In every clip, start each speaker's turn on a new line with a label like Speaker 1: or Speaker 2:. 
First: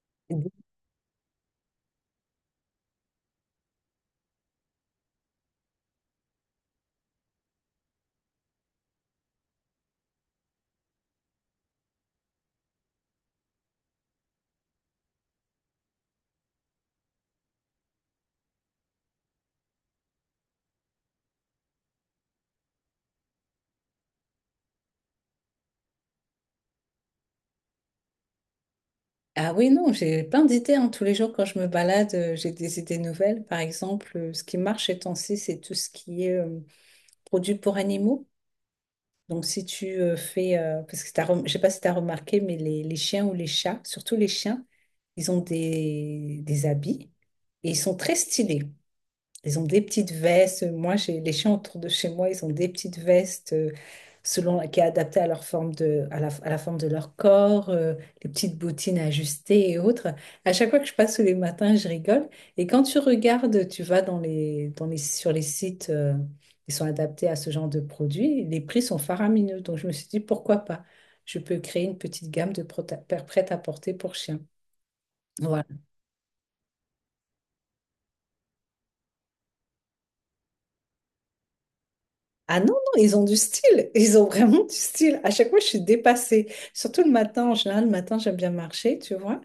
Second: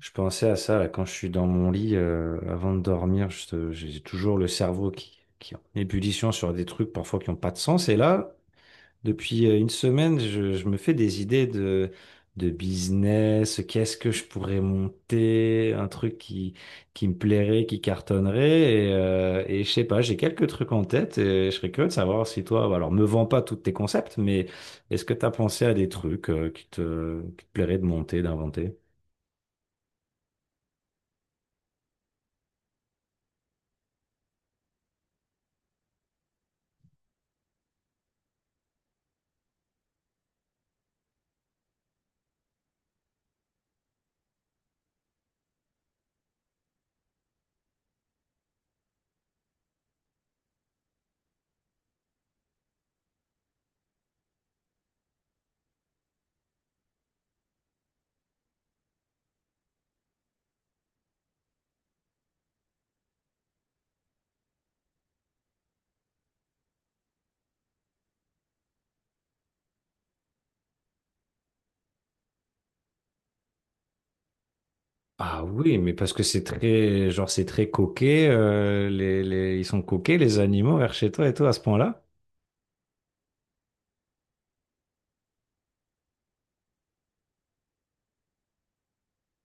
Speaker 1: Je pensais à ça là, quand je suis dans mon lit avant de dormir, j'ai toujours le cerveau qui est en ébullition sur des trucs parfois qui n'ont pas de sens. Et là, depuis une semaine, je me fais des idées de business, qu'est-ce que je pourrais monter, un truc qui me plairait, qui cartonnerait. Et je sais pas, j'ai quelques trucs en tête et je serais curieux de savoir si toi, bah, alors me vends pas tous tes concepts, mais est-ce que tu as pensé à des trucs qui te plairaient de monter, d'inventer?
Speaker 2: Ah oui, non, j'ai plein d'idées, hein. Tous les jours, quand je me balade, j'ai des idées nouvelles. Par exemple, ce qui marche ces temps-ci, c'est tout ce qui est produits pour animaux. Donc, si tu fais, parce que je sais pas si tu as remarqué, mais les chiens ou les chats, surtout les chiens, ils ont des habits et ils sont très stylés. Ils ont des petites vestes. Moi, j'ai les chiens autour de chez moi, ils ont des petites vestes selon qui est adaptée à leur forme de, à la forme de leur corps, les petites bottines ajustées et autres. À chaque fois que je passe tous les matins, je rigole. Et quand tu regardes, tu vas sur les sites qui sont adaptés à ce genre de produits, les prix sont faramineux. Donc, je me suis dit, pourquoi pas? Je peux créer une petite gamme de prêt à porter pour chiens.
Speaker 1: Ah
Speaker 2: Voilà.
Speaker 1: oui, mais parce que c'est très, genre, c'est très coquet. Ils sont coquets, les animaux, vers chez toi et tout, à ce point-là.
Speaker 2: Ah non, non, ils ont du style. Ils ont vraiment du style. À chaque fois, je suis dépassée. Surtout le matin, en général, le matin, j'aime bien marcher, tu vois.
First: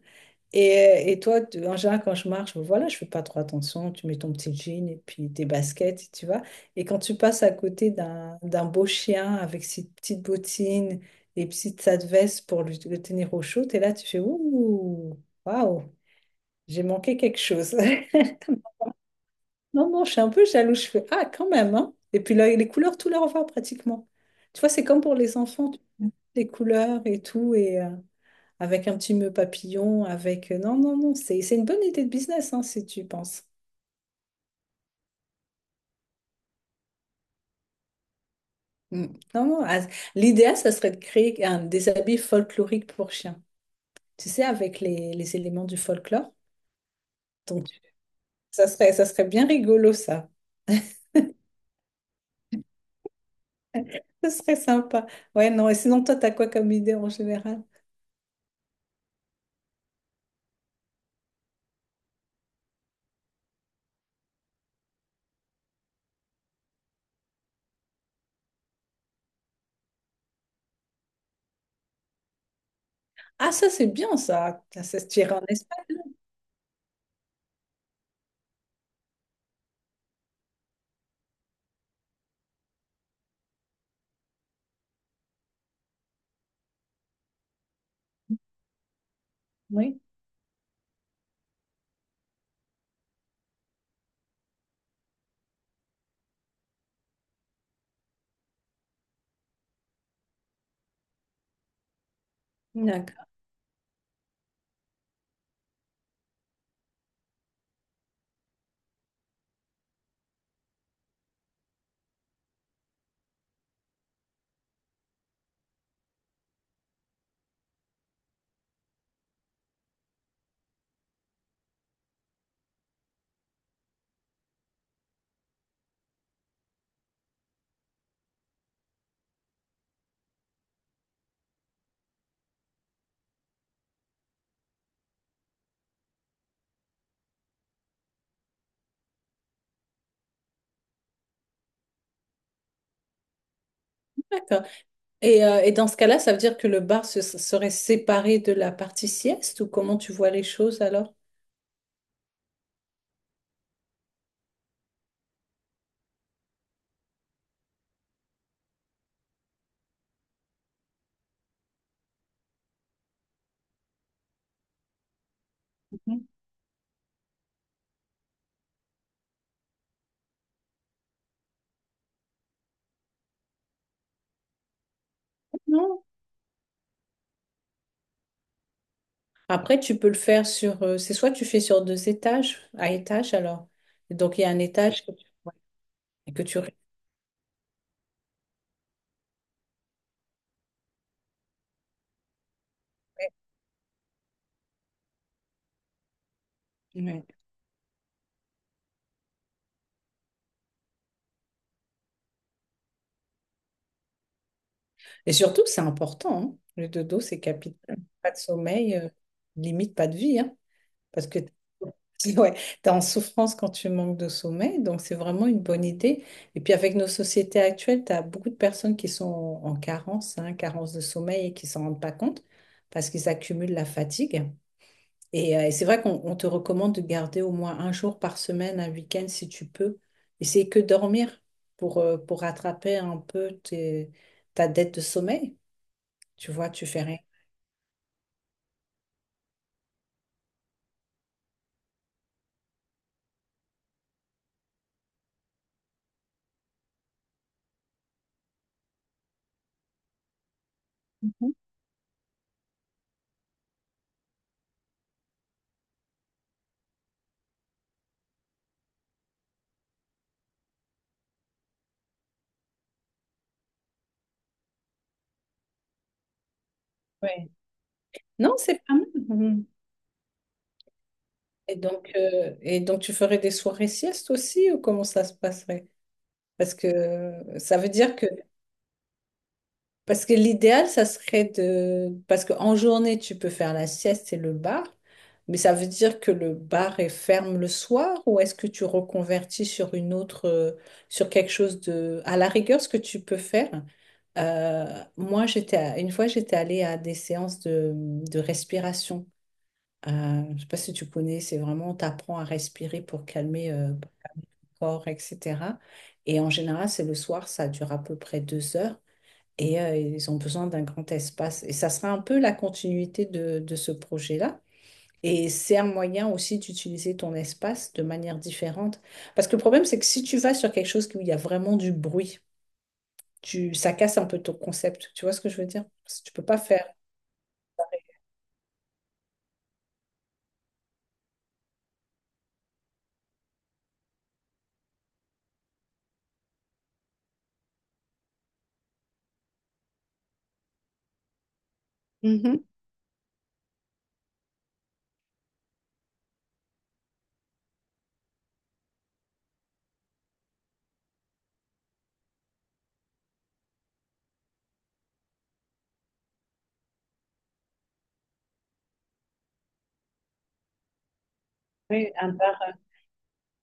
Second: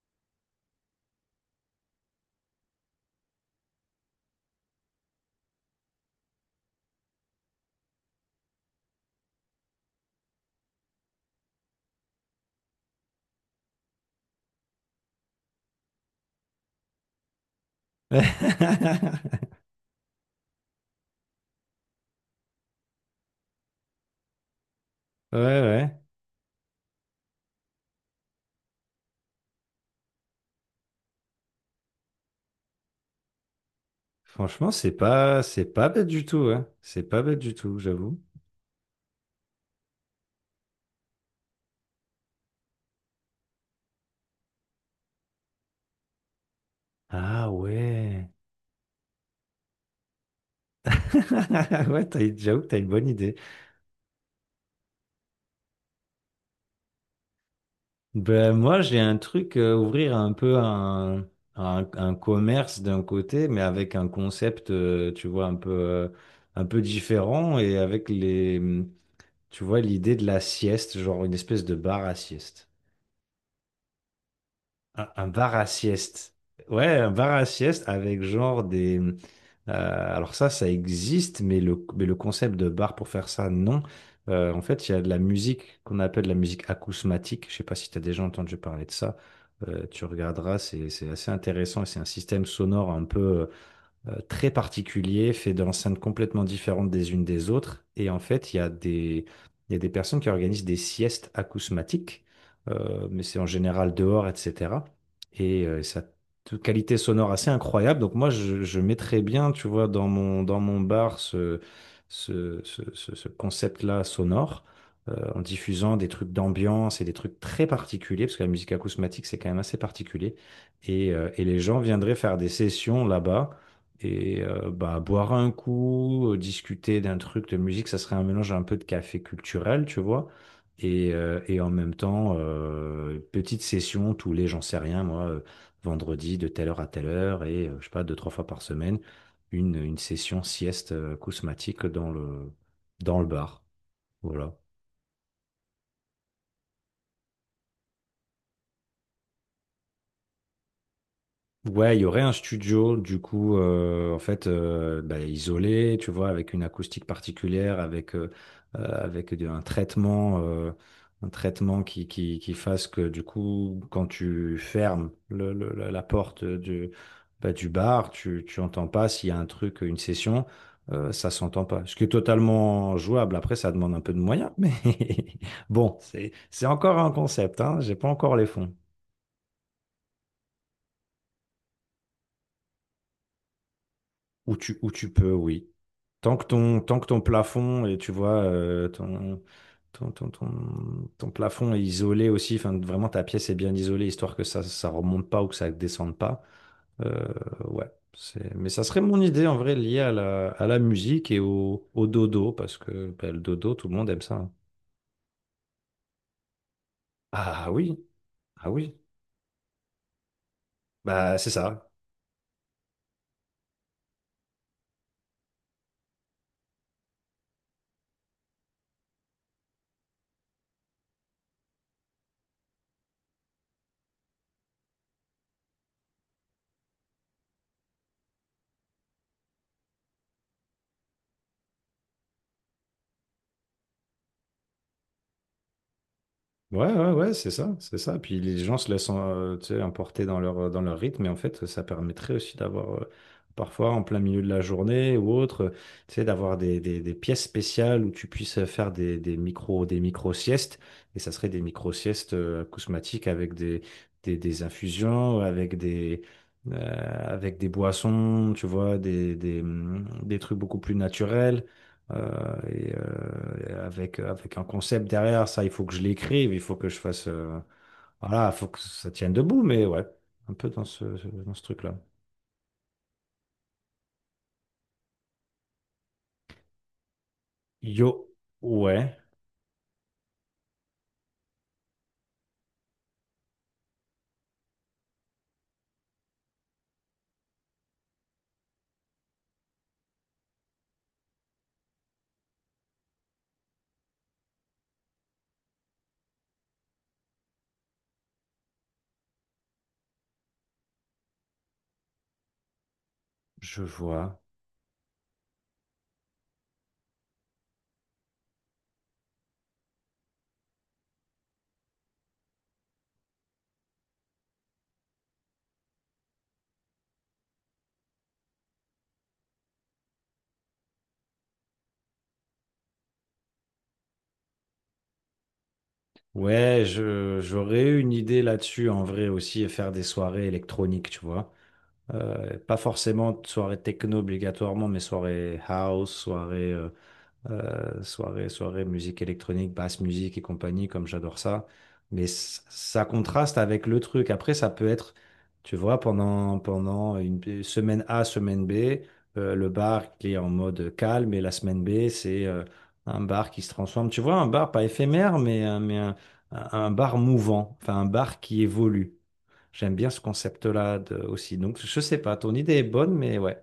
Speaker 2: Et, et toi, en général, quand je marche, ben voilà, je fais pas trop attention. Tu mets ton petit jean et puis tes baskets, tu vois. Et quand tu passes à côté d'un beau chien avec ses petites bottines et petite sa veste pour le tenir au chaud, et là, tu fais ouh, waouh, j'ai manqué quelque chose. Non, non, je suis un peu jaloux. Je fais, ah, quand même, hein. Et puis là, les couleurs, tout leur va pratiquement. Tu vois, c'est comme pour les
Speaker 1: Ouais,
Speaker 2: enfants,
Speaker 1: ouais.
Speaker 2: les couleurs et tout, et avec un petit nœud papillon, avec... Non, non, non, c'est une bonne idée de business, hein, si tu y penses.
Speaker 1: Franchement, c'est pas bête du tout, hein. C'est pas bête du tout, j'avoue.
Speaker 2: Mm. Non, non, ah, l'idéal, ça serait de créer des habits folkloriques pour chiens. Tu sais, avec les éléments du folklore.
Speaker 1: Ah
Speaker 2: Donc,
Speaker 1: ouais.
Speaker 2: ça serait bien rigolo, ça.
Speaker 1: Ouais, t'as, j'avoue que t'as une bonne idée.
Speaker 2: Ça serait sympa. Ouais, non, et sinon, toi, t'as quoi comme idée en général?
Speaker 1: Ben, moi, j'ai un truc, ouvrir un peu un commerce d'un côté, mais avec un concept, tu vois, un peu différent et avec les, tu vois, l'idée de la sieste, genre une espèce de bar à sieste.
Speaker 2: Ah, ça, c'est bien, ça. Ça se
Speaker 1: Un
Speaker 2: tire en
Speaker 1: bar à
Speaker 2: Espagne.
Speaker 1: sieste. Ouais, un bar à sieste avec genre des... alors ça existe, mais le concept de bar pour faire ça, non. En fait, il y a de la musique qu'on appelle la musique acousmatique. Je sais pas si tu as déjà entendu parler de ça.
Speaker 2: Oui,
Speaker 1: Tu regarderas, c'est assez intéressant et c'est un système sonore un peu très particulier, fait d'enceintes complètement différentes des unes des autres. Et en fait, il y a des personnes qui organisent des siestes acousmatiques, mais
Speaker 2: d'accord,
Speaker 1: c'est en général dehors, etc. Ça a une qualité sonore assez incroyable. Donc moi, je mettrais bien, tu vois, dans mon bar ce concept-là sonore, en diffusant des trucs d'ambiance et des trucs très particuliers, parce que la musique acousmatique, c'est quand même assez particulier. Et les gens viendraient faire des sessions là-bas et bah, boire un coup, discuter d'un truc de musique, ça serait un mélange un peu de café culturel, tu vois. Et en même temps, petite session tous les, j'en sais rien, moi, vendredi de telle heure à telle heure et je sais pas, deux, trois fois par semaine, une session sieste acousmatique dans le bar. Voilà.
Speaker 2: d'accord. Et dans ce cas-là, ça veut dire que le bar serait séparé de la partie sieste ou comment tu vois les choses alors?
Speaker 1: Ouais, il y aurait un studio, du coup, en fait, bah, isolé, tu vois, avec une acoustique particulière, avec un traitement qui fasse que, du coup, quand tu fermes la
Speaker 2: Mhm.
Speaker 1: porte du, bah, du bar, tu entends pas s'il y a un truc, une session, ça s'entend pas. Ce qui est totalement jouable. Après, ça demande un peu de moyens, mais bon,
Speaker 2: Non.
Speaker 1: c'est encore un concept, hein, j'ai pas encore les fonds.
Speaker 2: Après, tu peux le faire sur... c'est soit tu fais sur deux étages, à étage alors. Et donc, il y a un
Speaker 1: Où
Speaker 2: étage
Speaker 1: tu
Speaker 2: que tu,
Speaker 1: peux,
Speaker 2: ouais,
Speaker 1: oui.
Speaker 2: et que tu respectes.
Speaker 1: Tant que ton plafond, et tu vois, ton plafond est isolé aussi, enfin, vraiment ta pièce est bien isolée, histoire que ça ça remonte pas ou que ça descende pas.
Speaker 2: Ouais.
Speaker 1: Euh, ouais, c'est... Mais ça serait mon idée, en vrai, liée à la musique et au, au dodo, parce que bah, le dodo, tout le monde aime ça. Hein.
Speaker 2: Et surtout, c'est important, hein. Le dodo, c'est
Speaker 1: Ah
Speaker 2: capital.
Speaker 1: oui,
Speaker 2: Pas de
Speaker 1: ah oui,
Speaker 2: sommeil, limite pas de vie, hein. Parce
Speaker 1: bah
Speaker 2: que
Speaker 1: c'est ça.
Speaker 2: ouais, tu es en souffrance quand tu manques de sommeil, donc c'est vraiment une bonne idée. Et puis avec nos sociétés actuelles, tu as beaucoup de personnes qui sont en carence, hein, carence de sommeil et qui s'en rendent pas compte parce qu'ils accumulent la fatigue. Et c'est vrai qu'on on te recommande de garder au moins un jour par semaine, un week-end si tu peux. Essaye que dormir pour rattraper un peu ta dette de sommeil. Tu vois, tu
Speaker 1: Ouais,
Speaker 2: fais
Speaker 1: ouais,
Speaker 2: rien.
Speaker 1: ouais, c'est ça, c'est ça. Puis les gens se laissent tu sais, emporter dans leur rythme, et en fait, ça permettrait aussi d'avoir, parfois en plein milieu de la journée ou autre, tu sais, d'avoir des pièces spéciales où tu puisses faire des micro-siestes, et ça serait des micro-siestes acousmatiques avec des infusions, euh, avec des boissons, tu vois, des trucs beaucoup plus naturels. Avec, avec un concept derrière, ça, il faut que je l'écrive, il faut que je fasse.
Speaker 2: Ouais.
Speaker 1: Voilà,
Speaker 2: Non,
Speaker 1: il faut que
Speaker 2: c'est pas
Speaker 1: ça tienne debout,
Speaker 2: mal.
Speaker 1: mais ouais, un peu dans dans ce truc-là.
Speaker 2: Et donc, tu ferais des soirées siestes aussi ou comment ça se passerait? Parce que ça veut dire que,
Speaker 1: Yo, ouais,
Speaker 2: parce que l'idéal, ça serait de, parce qu'en journée, tu peux faire la sieste et le bar, mais ça veut dire que le bar est ferme le soir ou est-ce que tu reconvertis sur une autre, sur quelque chose de, à la rigueur, ce que tu peux faire. Moi, une fois, j'étais allée à des séances de respiration. Je sais pas si tu connais, c'est vraiment, on t'apprend à respirer pour calmer
Speaker 1: je vois.
Speaker 2: corps, etc. Et en général, c'est le soir, ça dure à peu près deux heures et ils ont besoin d'un grand espace. Et ça sera un peu la continuité de ce projet-là. Et c'est un moyen aussi d'utiliser ton espace de manière différente. Parce que le problème, c'est que si tu vas sur quelque chose où il y a vraiment du bruit, tu, ça casse un peu ton concept. Tu vois ce que je veux dire? Parce que tu peux pas
Speaker 1: Ouais,
Speaker 2: faire.
Speaker 1: j'aurais eu une idée là-dessus en vrai aussi, et faire des soirées électroniques, tu vois. Pas forcément de soirée techno obligatoirement, mais soirée house, soirée musique électronique, basse musique et compagnie, comme j'adore ça. Mais
Speaker 2: Mhm.
Speaker 1: ça contraste avec le truc. Après, ça peut être, tu vois, pendant une semaine A, semaine B, le bar qui est en mode calme et la semaine B, c'est un bar qui se transforme. Tu vois, un bar pas éphémère, mais, un bar mouvant, enfin un bar qui évolue. J'aime bien ce concept-là aussi. Donc, je
Speaker 2: Oui,
Speaker 1: sais
Speaker 2: un.
Speaker 1: pas, ton idée est bonne, mais ouais,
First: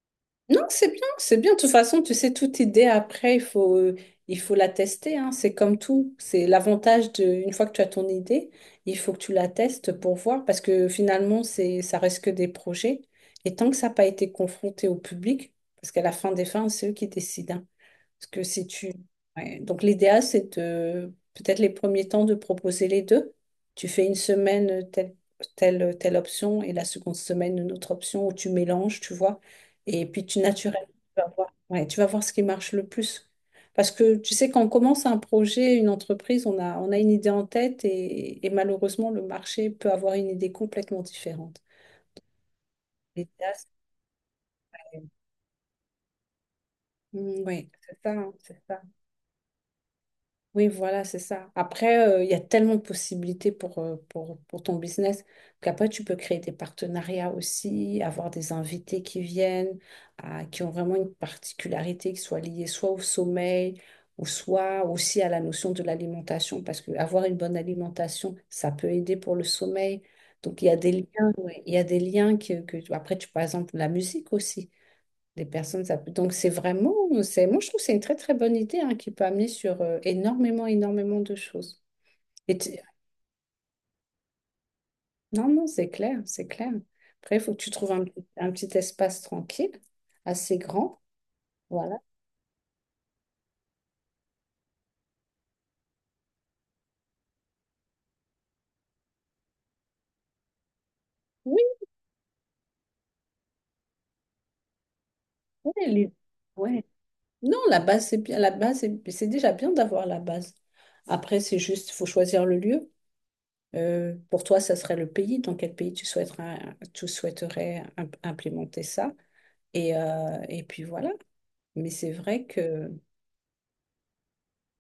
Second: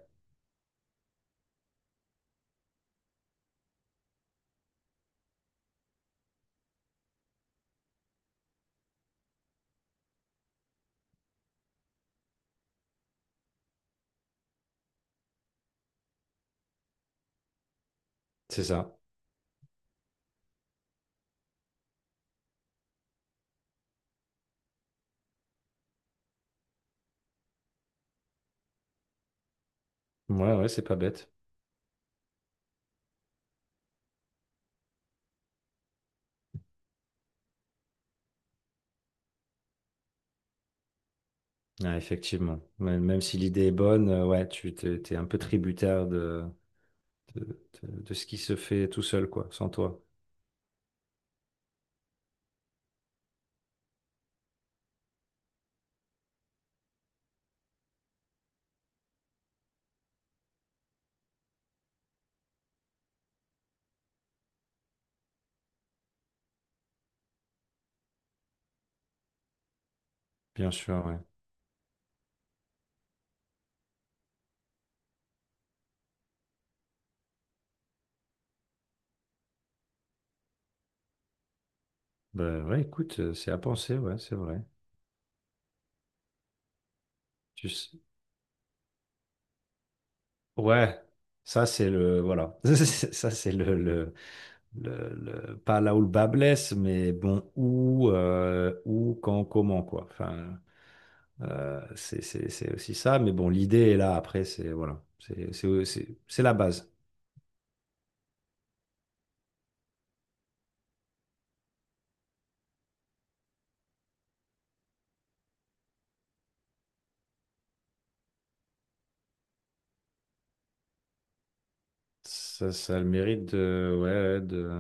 Speaker 2: Non, c'est bien, c'est bien. De toute façon, tu sais, toute idée après, il faut la tester, hein. C'est comme tout. C'est l'avantage de, une fois que tu as ton idée, il faut que tu la testes pour voir, parce que finalement, c'est, ça reste que des projets. Et tant que ça n'a pas été confronté au public, parce qu'à la fin des fins, c'est eux qui décident, hein. Parce que
Speaker 1: c'est
Speaker 2: si tu...
Speaker 1: ça.
Speaker 2: ouais. Donc l'idéal, c'est de peut-être les premiers temps de proposer les deux. Tu fais une semaine telle, telle option et la seconde semaine une autre option où tu mélanges, tu vois. Et puis tu
Speaker 1: Ouais, ouais, c'est
Speaker 2: naturellement,
Speaker 1: pas
Speaker 2: tu vas
Speaker 1: bête.
Speaker 2: voir, ouais, tu vas voir ce qui marche le plus. Parce que tu sais, quand on commence un projet, une entreprise, on a une idée en tête et malheureusement, le marché peut avoir une idée complètement différente.
Speaker 1: Ouais, effectivement. Même si
Speaker 2: L'idéal,
Speaker 1: l'idée
Speaker 2: c'est-
Speaker 1: est bonne, ouais, t'es un peu tributaire de,
Speaker 2: Mm, oui, c'est ça,
Speaker 1: de ce
Speaker 2: hein,
Speaker 1: qui se
Speaker 2: c'est ça.
Speaker 1: fait tout seul, quoi, sans toi.
Speaker 2: Oui, voilà, c'est ça. Après, il y a tellement de possibilités pour, pour ton business qu'après, tu peux créer des partenariats aussi, avoir des invités qui viennent, qui ont vraiment une particularité qui soit liée soit au sommeil ou soit aussi à la notion de l'alimentation, parce que avoir une bonne alimentation, ça peut aider pour le sommeil. Donc, il y
Speaker 1: Bien
Speaker 2: a des
Speaker 1: sûr, ouais.
Speaker 2: liens, ouais, il y a des liens après, tu, par exemple, la musique aussi. Des personnes, ça peut... Donc c'est vraiment, c'est... moi je trouve que c'est une très très bonne idée, hein, qui peut amener sur énormément, énormément de choses. Et
Speaker 1: Bah,
Speaker 2: tu-
Speaker 1: ouais, écoute, c'est à penser, ouais, c'est vrai.
Speaker 2: Non, non, c'est clair, c'est clair. Après, il faut que
Speaker 1: Tu
Speaker 2: tu
Speaker 1: s-
Speaker 2: trouves un petit espace tranquille, assez
Speaker 1: Ouais,
Speaker 2: grand.
Speaker 1: ça c'est
Speaker 2: Voilà.
Speaker 1: le, voilà. Ça c'est le pas là où le bas blesse, mais bon, où, où, quand, comment, quoi. Enfin,
Speaker 2: Oui,
Speaker 1: c'est c'est aussi ça, mais bon, l'idée est là, après, c'est, voilà, c'est
Speaker 2: oui, les-
Speaker 1: c'est la
Speaker 2: ouais.
Speaker 1: base.
Speaker 2: Non, la base, c'est bien. La base, c'est déjà bien d'avoir la base. Après, c'est juste, il faut choisir le lieu. Pour toi, ça serait le pays. Dans quel pays tu souhaiterais implémenter ça? Et puis voilà. Mais c'est vrai
Speaker 1: Ça,
Speaker 2: que.
Speaker 1: ça a le mérite de, ouais, ouais,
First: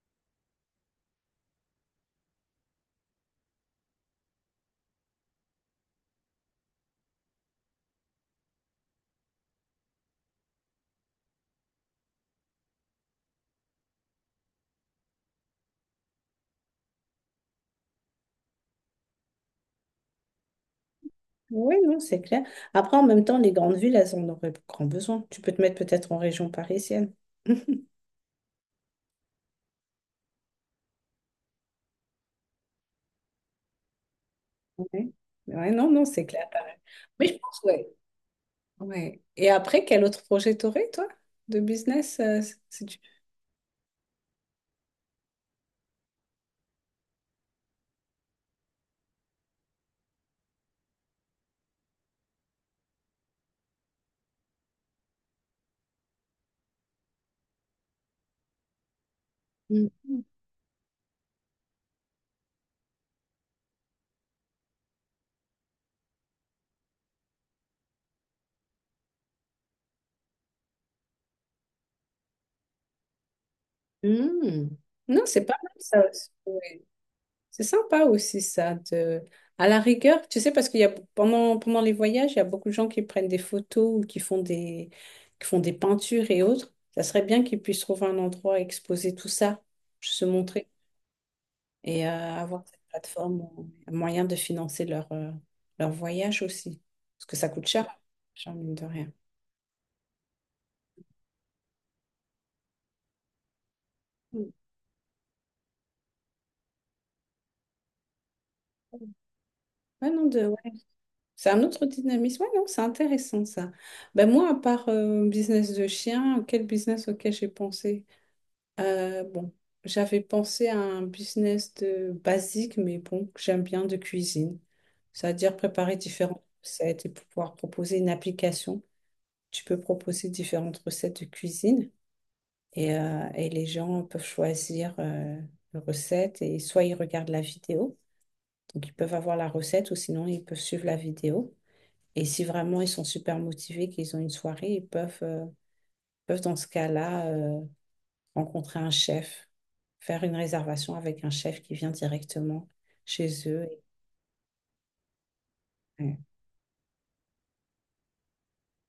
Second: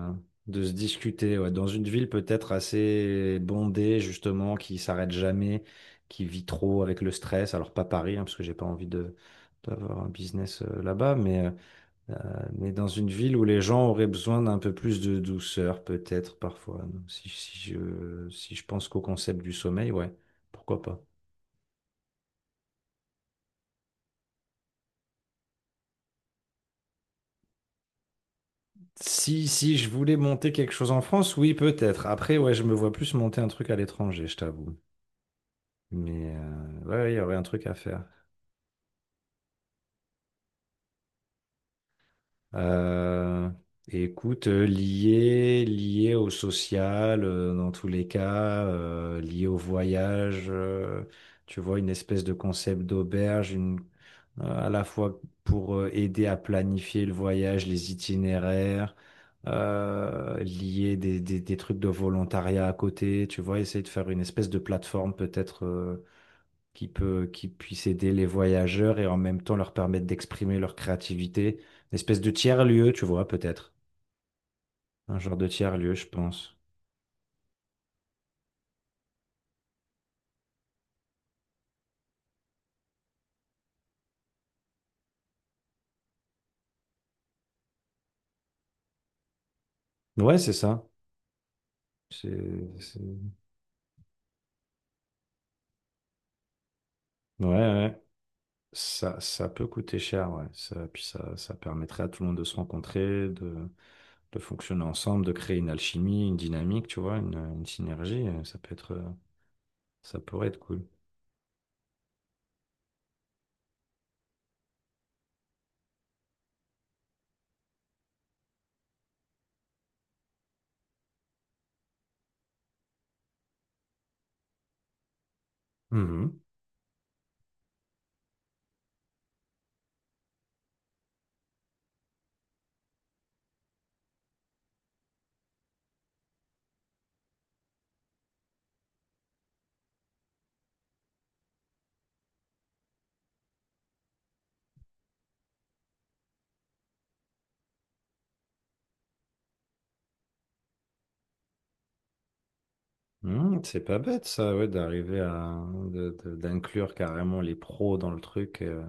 Speaker 1: de se discuter. Ouais. Dans une ville peut-être assez bondée, justement, qui s'arrête jamais, qui vit trop avec le stress. Alors pas Paris, hein, parce que j'ai pas envie de, d'avoir un business là-bas, euh, mais dans une ville où les gens auraient besoin d'un peu plus de douceur, peut-être parfois. Donc, si je pense qu'au concept du sommeil, ouais, pourquoi pas.
Speaker 2: Oui, non, c'est clair. Après, en même temps, les grandes villes, elles en auraient grand besoin. Tu peux te mettre peut-être en région parisienne.
Speaker 1: Si je voulais monter quelque chose en France, oui, peut-être. Après, ouais, je me vois plus monter un truc à l'étranger, je t'avoue.
Speaker 2: Ouais. Ouais, non, non, c'est
Speaker 1: Mais
Speaker 2: clair, pareil.
Speaker 1: ouais, ouais, il y
Speaker 2: Mais je
Speaker 1: aurait un
Speaker 2: pense,
Speaker 1: truc à
Speaker 2: ouais.
Speaker 1: faire.
Speaker 2: Ouais. Et après, quel autre projet t'aurais, toi, de business, si tu...
Speaker 1: Euh, Écoute, lié au social, dans tous les cas, lié au voyage, tu vois, une espèce de concept d'auberge, une, à la fois pour aider à planifier le voyage, les itinéraires,
Speaker 2: Mm.
Speaker 1: lier des trucs de volontariat à côté, tu vois, essayer de faire une espèce de plateforme peut-être. Qui peut, qui puisse aider les voyageurs et en même temps leur permettre d'exprimer leur créativité. Une espèce de tiers-lieu, tu vois, peut-être.
Speaker 2: Mm.
Speaker 1: Un
Speaker 2: Non,
Speaker 1: genre
Speaker 2: c'est
Speaker 1: de
Speaker 2: pas mal,
Speaker 1: tiers-lieu,
Speaker 2: ça
Speaker 1: je
Speaker 2: aussi.
Speaker 1: pense.
Speaker 2: C'est sympa aussi ça de, à la rigueur, tu sais, parce qu'il y a pendant les voyages, il y a beaucoup de gens qui prennent des photos ou qui font des peintures et autres. Ça serait bien qu'ils puissent trouver un endroit et exposer tout ça, se
Speaker 1: Ouais, c'est
Speaker 2: montrer
Speaker 1: ça.
Speaker 2: et avoir
Speaker 1: C'est,
Speaker 2: cette
Speaker 1: c'est-
Speaker 2: plateforme, un moyen de financer leur leur voyage aussi parce que
Speaker 1: Ouais,
Speaker 2: ça coûte cher,
Speaker 1: ouais.
Speaker 2: cher mine de rien.
Speaker 1: Ça peut coûter cher, ouais. Ça, puis ça permettrait à tout le monde de se rencontrer, de
Speaker 2: Mm.
Speaker 1: fonctionner ensemble, de créer une alchimie, une dynamique, tu vois, une synergie. Ça peut être,
Speaker 2: Ouais,
Speaker 1: ça
Speaker 2: non, de,
Speaker 1: pourrait être
Speaker 2: ouais.
Speaker 1: cool.
Speaker 2: C'est un autre dynamisme. Ouais, non, c'est intéressant ça. Ben moi, à part business de chien, quel business auquel j'ai pensé? Bon, j'avais pensé à un business de basique, mais bon, j'aime bien de cuisine. C'est-à-dire préparer
Speaker 1: Mhm.
Speaker 2: différentes recettes et pouvoir proposer une application. Tu peux proposer différentes recettes de cuisine et les gens peuvent choisir une recette et soit ils regardent la vidéo, donc ils peuvent avoir la recette ou sinon ils peuvent suivre la vidéo. Et si vraiment ils sont super motivés, qu'ils ont une soirée, ils peuvent, peuvent dans ce cas-là rencontrer un chef, faire une réservation avec un chef qui vient directement chez
Speaker 1: Hmm,
Speaker 2: eux.
Speaker 1: c'est pas bête ça, ouais, d'arriver à
Speaker 2: Ouais.
Speaker 1: d'inclure carrément les pros dans le truc. Euh.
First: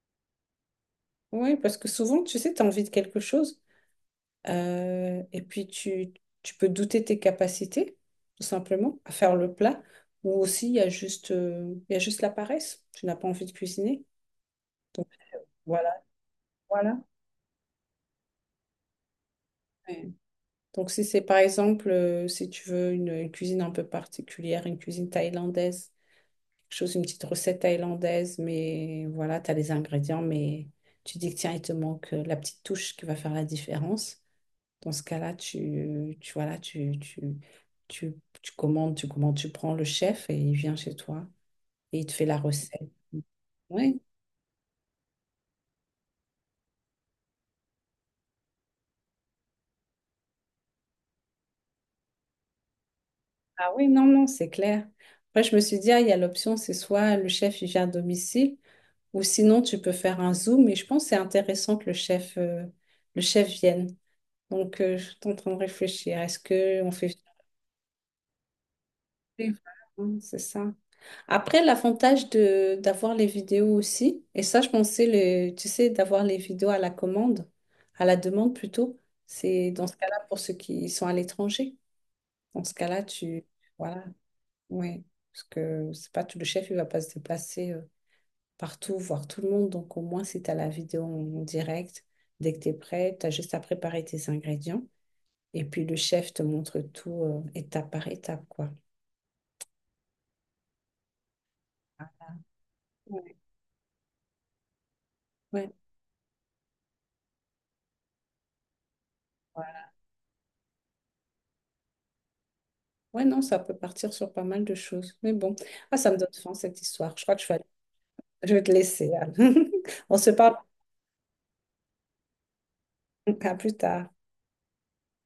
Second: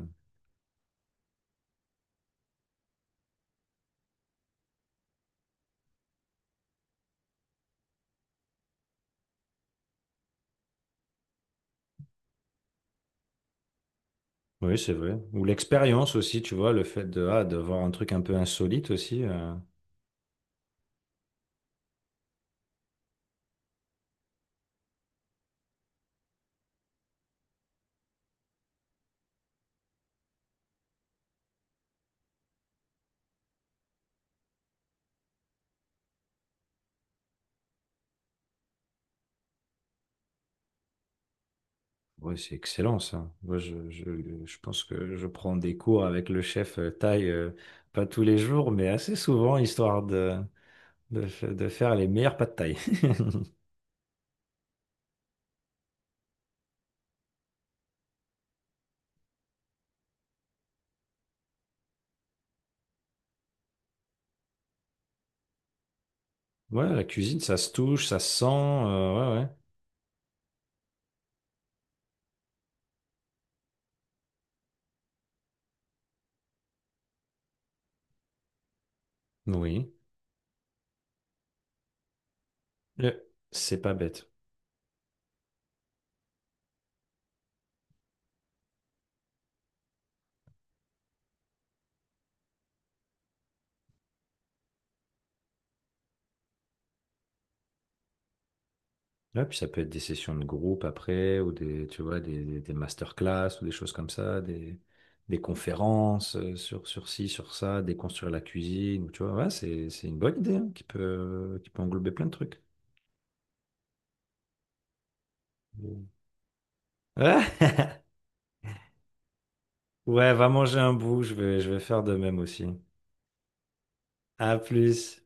Speaker 2: Oui, parce que souvent, tu sais, tu as envie de quelque chose et puis tu peux douter tes capacités, tout simplement, à faire le plat. Ou aussi, il y a juste la paresse. Tu n'as pas envie de cuisiner.
Speaker 1: Oui, c'est vrai. Ou
Speaker 2: Voilà,
Speaker 1: l'expérience aussi, tu vois, le
Speaker 2: voilà.
Speaker 1: fait de, ah, de voir un truc un peu insolite aussi. Euh.
Speaker 2: Ouais. Donc, si c'est par exemple, si tu veux une cuisine un peu particulière, une cuisine thaïlandaise, chose, une petite recette thaïlandaise, mais voilà, tu as les ingrédients, mais tu dis que tiens, il te manque la petite touche qui va faire la différence. Dans ce cas-là, tu, tu commandes, tu prends le chef et il vient chez toi et il te fait la
Speaker 1: Ouais, c'est
Speaker 2: recette.
Speaker 1: excellent ça. Moi,
Speaker 2: Oui,
Speaker 1: je pense que je prends des cours avec le chef thaï, pas tous les jours, mais assez souvent, histoire de, de faire les meilleurs pâtes de thaï.
Speaker 2: ah oui, non, non, c'est clair. Après, je me suis dit, ah, il y a l'option, c'est soit le chef il vient à domicile, ou sinon tu peux faire un Zoom, mais je pense que c'est intéressant que le chef vienne. Donc, je suis en train de réfléchir. Est-ce
Speaker 1: Ouais,
Speaker 2: qu'on
Speaker 1: la
Speaker 2: fait.
Speaker 1: cuisine, ça se touche, ça se sent. Ouais,
Speaker 2: Oui, voilà, hein, c'est ça. Après, l'avantage de d'avoir les vidéos aussi, et ça, je pensais, le, tu sais, d'avoir les vidéos à la demande plutôt,
Speaker 1: ouais.
Speaker 2: c'est dans
Speaker 1: Oui.
Speaker 2: ce cas-là pour ceux qui sont à l'étranger. Dans ce cas-là,
Speaker 1: Euh,
Speaker 2: tu...
Speaker 1: C'est pas
Speaker 2: Voilà,
Speaker 1: bête.
Speaker 2: oui. Parce que c'est pas tout, le chef, il va pas se déplacer partout, voir tout le monde. Donc au moins, si tu as la vidéo en direct, dès que tu es prêt, tu as juste à préparer tes ingrédients. Et puis le chef te montre tout étape par étape, quoi.
Speaker 1: Ouais, puis ça peut être des sessions de groupe après, ou des, tu vois, des des
Speaker 2: Ouais.
Speaker 1: masterclass, ou des choses comme ça, des
Speaker 2: Ouais.
Speaker 1: conférences sur, sur ci, sur ça, déconstruire la cuisine, ou tu vois, ouais, c'est une bonne idée, hein, qui peut englober plein de trucs.
Speaker 2: Ouais, non, ça peut partir sur pas mal de choses. Mais bon, ah, ça me donne faim cette histoire. Je crois que
Speaker 1: Ouais,
Speaker 2: je vais te laisser, Anne. On se
Speaker 1: ouais, va
Speaker 2: parle
Speaker 1: manger un bout, je vais faire de même aussi.
Speaker 2: à plus tard.
Speaker 1: À plus.